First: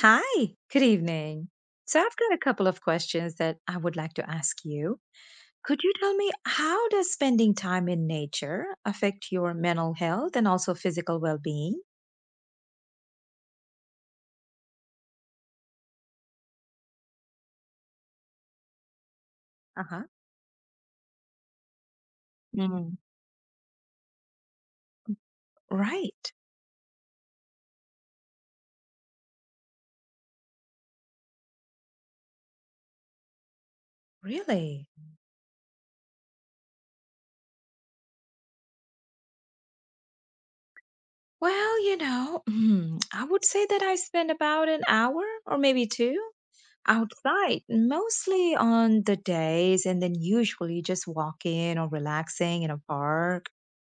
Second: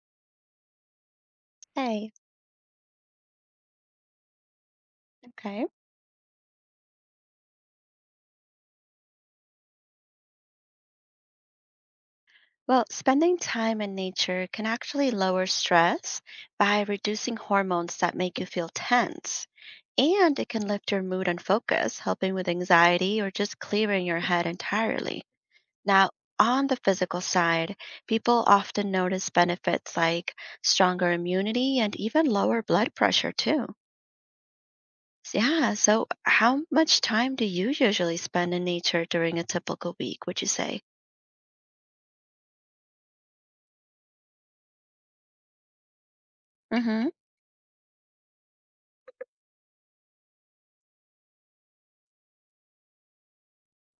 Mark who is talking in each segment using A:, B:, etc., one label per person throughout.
A: Hi, good evening. So
B: Hey,
A: I've got a couple of questions that I would like to ask you.
B: okay.
A: Could you tell me how does spending time in nature affect your mental health and also physical well-being?
B: Well, spending time in nature can actually lower stress by reducing hormones that make you feel tense.
A: Uh-huh.
B: And it can lift your mood and focus, helping with
A: Mm.
B: anxiety or just clearing your head entirely. Now,
A: Right.
B: on the physical side, people often notice benefits like stronger immunity and even lower blood pressure, too.
A: Really?
B: Yeah, so how much time do you usually spend in nature during a typical week, would you say?
A: Well, I would say that I spend about an hour or maybe two outside, mostly on the days and then usually just walking or relaxing in a park.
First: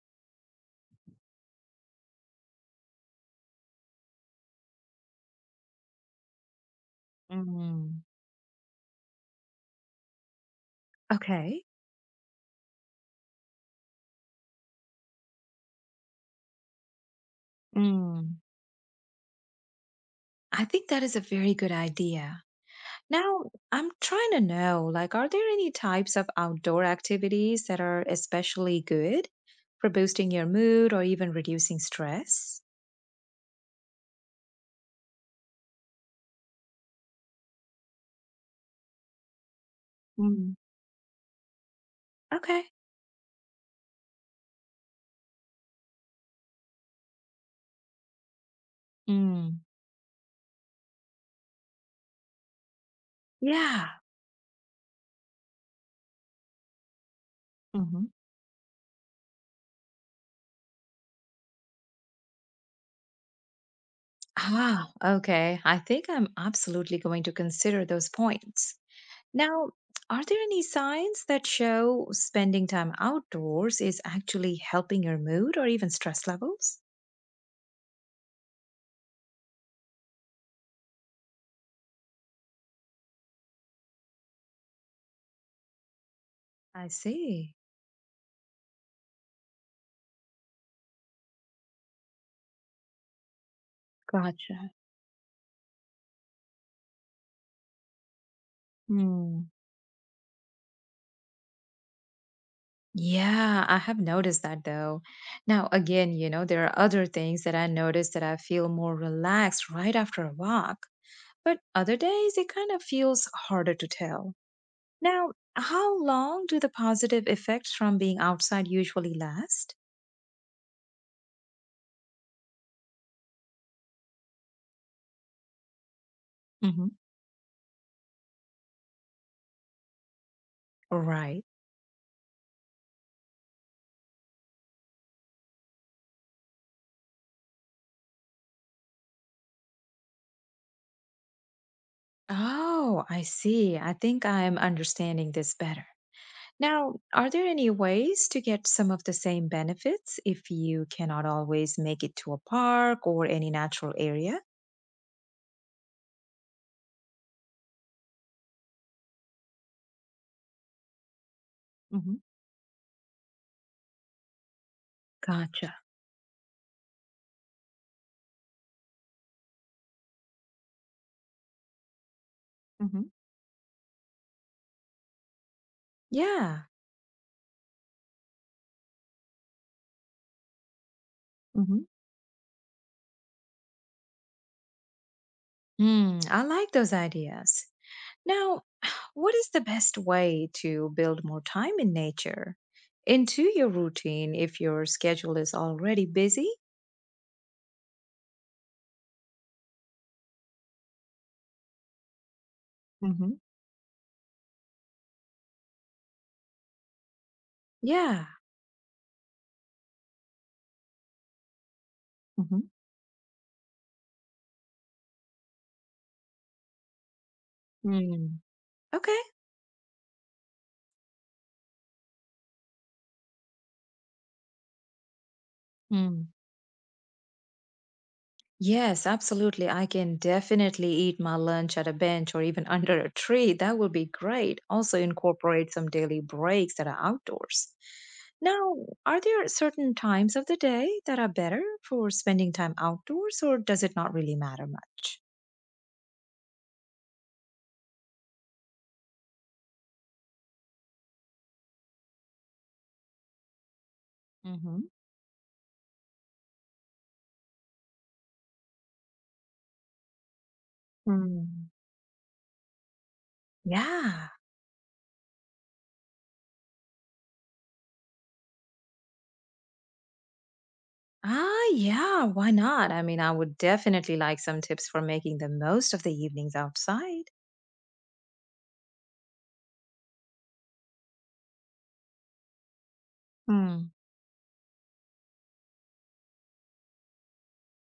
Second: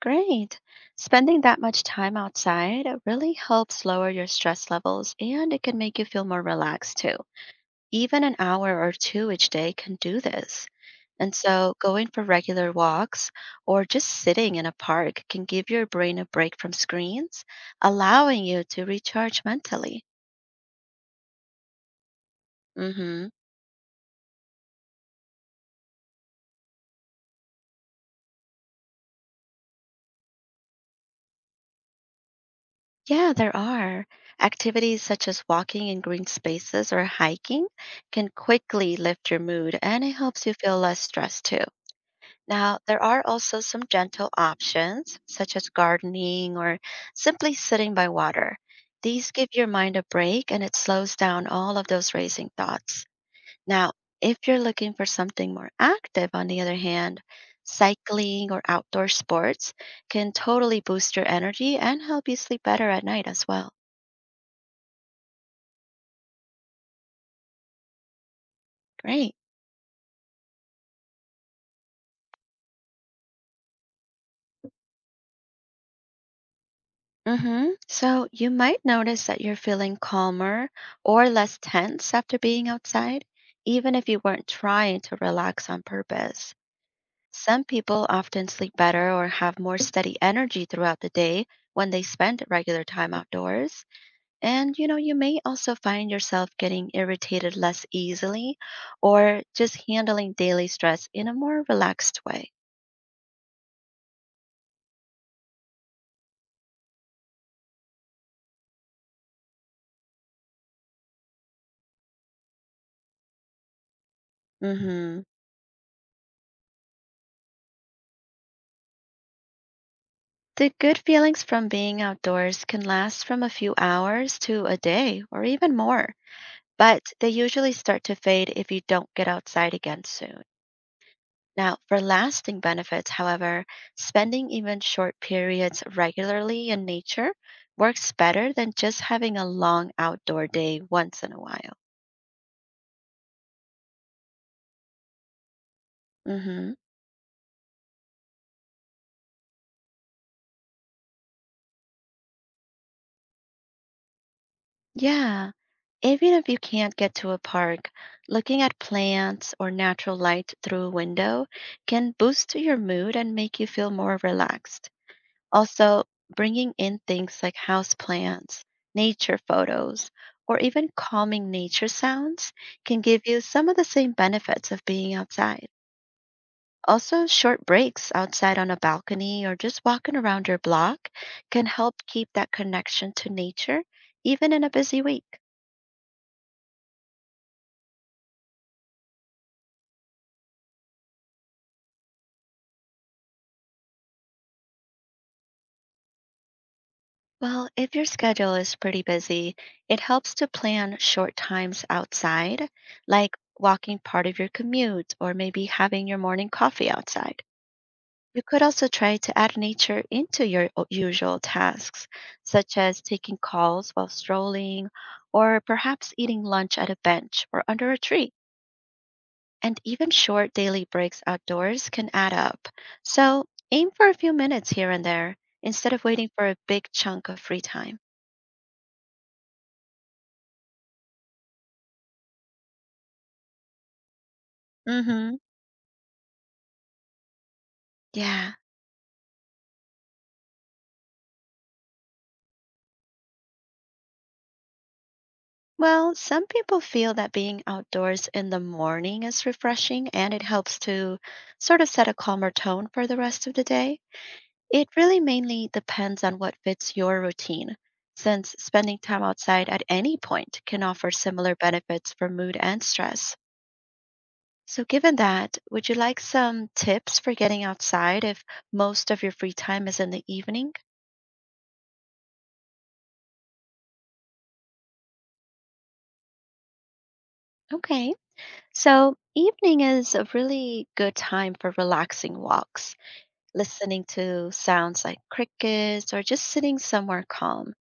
B: Great. Spending that much time outside really helps lower your stress levels and it can make you feel more relaxed too.
A: Mm.
B: Even an hour or two each day can do this. And
A: Okay.
B: so, going for regular walks or just sitting in a park can give your brain a break from screens,
A: Mm.
B: allowing you to recharge mentally.
A: I think that is a very good idea.
B: hmm
A: Now, I'm trying to know, like, are there any types of outdoor activities that are especially good for boosting your mood or even reducing stress?
B: Yeah, there are. Activities such as walking in green spaces or hiking can quickly lift your mood and it helps you
A: Mm.
B: feel less stressed too.
A: Okay.
B: Now, there are also some gentle options, such as gardening or simply sitting by water. These give
A: Mm.
B: your mind a break and it slows down all of those racing thoughts. Now,
A: Yeah.
B: if you're looking for something more active, on the other hand,
A: Hmm.
B: cycling or outdoor sports can totally boost your energy and help you sleep better at night as well.
A: Ah, okay. I think I'm absolutely going to consider those points.
B: Great.
A: Now, are there any signs that show spending time outdoors is actually helping your mood or even stress levels?
B: Mm-hmm. So you might notice that you're feeling calmer or less tense after being outside, even if you weren't trying to relax on purpose.
A: I see.
B: Some people often sleep better or have more steady energy throughout the day when they spend regular time outdoors.
A: Gotcha.
B: And you may also find yourself getting irritated less easily or
A: Hmm.
B: just handling daily stress in a more relaxed way.
A: Yeah, I have noticed that though. Now, again, there are other things that I notice that I feel more relaxed right after a walk, but other days it kind of feels harder to tell.
B: Mm-hmm.
A: Now, how long do the positive effects from being outside usually last?
B: The good feelings from being outdoors can last from a few hours to a day or even more,
A: Hmm.
B: but they usually start to fade if you don't get outside again soon.
A: Right.
B: Now, for lasting benefits, however, spending even short periods regularly in nature works better than just having a long outdoor day once in a while.
A: Oh, I see. I think I'm understanding this better.
B: hmm
A: Now, are there any ways to get some of the same benefits if you cannot always make it to a park or any natural area?
B: Yeah. Even if you can't get to a park, looking at plants or natural light through a window can
A: Hmm.
B: boost your mood and make you feel more relaxed.
A: Gotcha.
B: Also, bringing in things like houseplants, nature photos, or even calming nature sounds can
A: Hmm.
B: give you some of the same benefits of being outside.
A: Yeah.
B: Also, short breaks outside on a balcony or just walking around your block can
A: Hmm.
B: help keep that connection to nature even in a busy week.
A: Hmm, I like those ideas. Now, what is the best way to build more time in nature into your routine if your schedule is already busy?
B: Well, if your schedule is pretty busy, it helps to plan short times outside, like
A: Hmm.
B: walking part of your commute or maybe having your morning coffee outside.
A: Yeah.
B: You could also try to add nature into your usual tasks,
A: Hmm.
B: such as taking calls while strolling, or perhaps eating lunch at a bench or under a tree.
A: Hmm. Okay.
B: And even short daily breaks outdoors can add up. So aim for a few minutes here and there instead of waiting
A: Hmm.
B: for a big chunk of free time.
A: Yes, absolutely. I can definitely eat my lunch at a bench or even under a tree. That would be great. Also,
B: hmm
A: incorporate some daily breaks that are outdoors.
B: Yeah.
A: Now, are there certain times of the day that are better for spending time outdoors, or does it not really matter much?
B: Well, some people feel that being outdoors in the morning is refreshing and it helps to sort of set a calmer tone for the rest of the day.
A: Hmm.
B: It really mainly depends on what fits your routine, since spending time outside at any point can offer similar
A: Mm,
B: benefits for mood and stress.
A: yeah.
B: So, given that, would you like some tips for getting outside if most of your free time is in the evening?
A: Ah, yeah, why not? I mean, I would definitely like some tips for making the most of the evenings outside.
B: Okay. So, evening is a really good time for relaxing walks
A: Mm.
B: listening to sounds like crickets or just sitting somewhere calm.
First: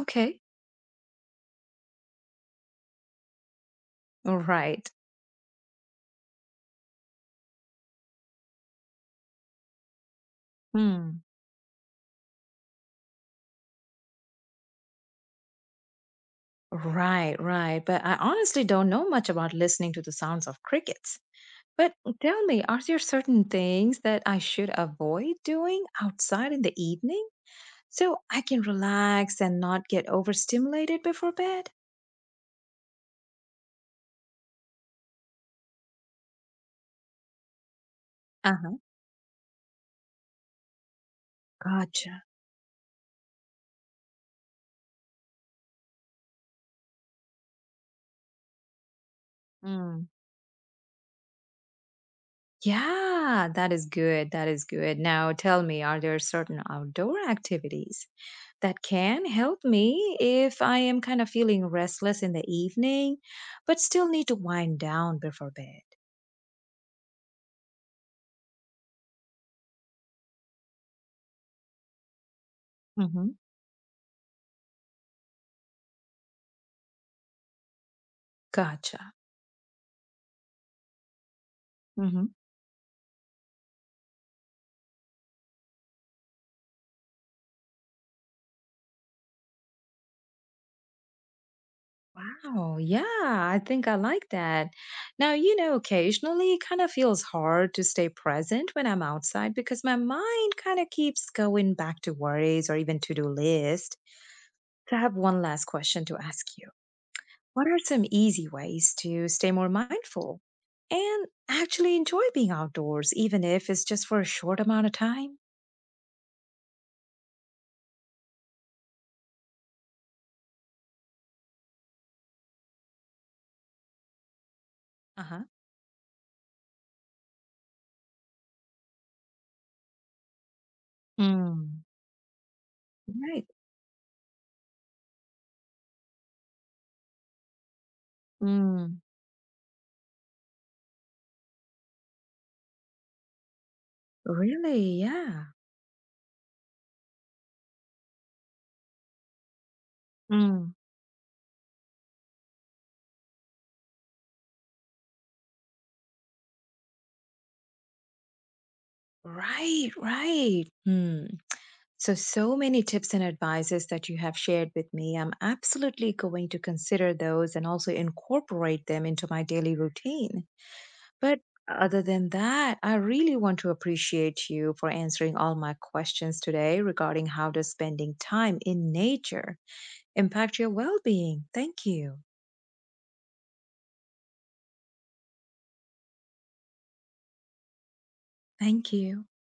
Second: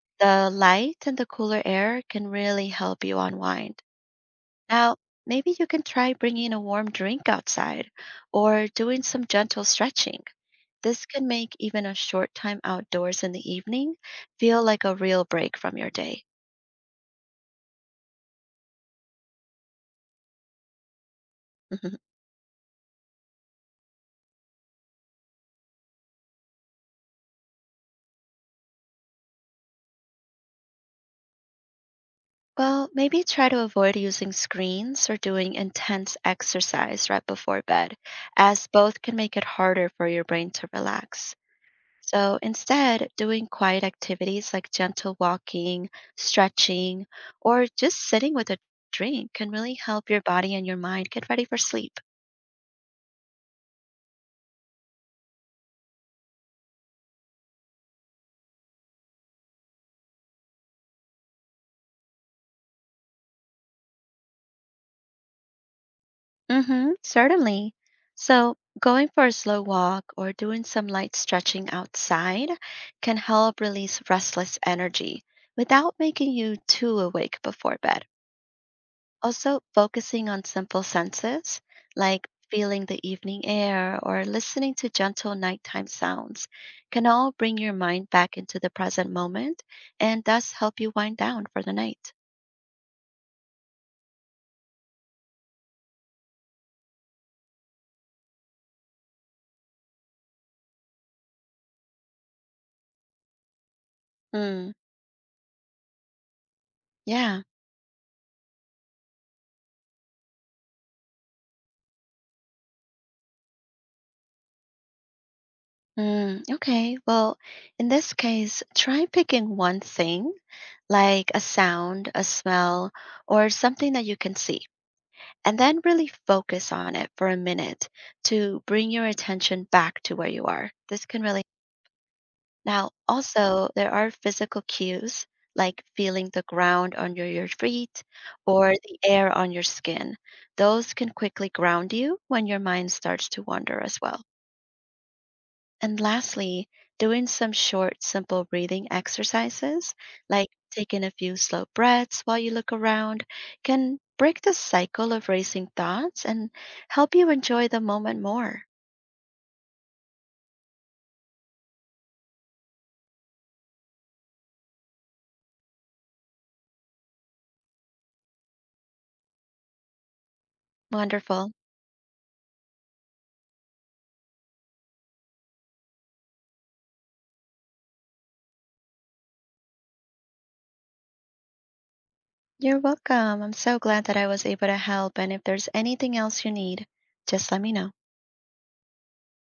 A: Okay,
B: The light and the cooler air can really help you unwind.
A: all right.
B: Now, maybe you can try bringing a warm drink outside or doing some gentle stretching. This
A: Hmm.
B: can make even a short time outdoors in the evening feel like a real break from your day.
A: Right, right. But I honestly don't know much about listening to the sounds of crickets. But tell me, are there certain things that I should avoid doing outside in the evening so I can relax and not get overstimulated before bed?
B: Well, maybe try to avoid using screens or doing intense exercise right before bed,
A: Uh
B: as
A: huh.
B: both can make it harder for your brain to relax.
A: Gotcha.
B: So instead, doing quiet activities like gentle walking, stretching, or just sitting with a drink can really
A: Mm.
B: help your body and your mind get ready for sleep.
A: Yeah, that is good. That is good. Now tell me, are there certain outdoor activities that can help me if I am kind of feeling restless in the evening, but still need to wind down before bed?
B: Mm-hmm, certainly. So going for a slow walk or doing some light stretching outside can
A: Mhm.
B: help release restless energy without making you too awake before bed.
A: Gotcha.
B: Also, focusing on simple senses like
A: Mhm.
B: feeling the evening air or listening to gentle nighttime sounds can all bring your mind back into the present moment and thus help you wind down for the night.
A: Wow. Yeah, I think I like that. Now, occasionally it kind of feels hard to stay present when I'm outside because my mind kind of keeps going back to worries or even to-do list.
B: Mm,
A: So I have one last question to ask you.
B: yeah.
A: What are some easy ways to stay more mindful and actually enjoy being outdoors, even if it's just for a short amount of time?
B: Okay. Well, in this case, try picking one thing like a sound, a smell, or something that you can see,
A: Uh-huh.
B: and then really focus on it for a minute to bring your attention back to where you are. This can really.
A: Mm.
B: Now,
A: Right.
B: also, there are physical cues like feeling the ground under your feet or the
A: Mm.
B: air on your skin. Those can quickly ground you when your mind starts to wander as well.
A: Really? Yeah.
B: And lastly, doing some short, simple breathing exercises like
A: Mm.
B: taking a few slow breaths while you look around can break the cycle of racing thoughts and help you enjoy the moment more.
A: Right, right. Hmm. So, so many tips and advices that you have shared with me. I'm absolutely going to consider those and also incorporate them into my daily routine. But
B: Wonderful.
A: other than that, I really want to appreciate you for answering all my questions today regarding how does spending time in nature impact your well-being. Thank you.
B: You're welcome. I'm so glad that I was able to help. And if there's anything else you need, just let me know.
A: Thank you.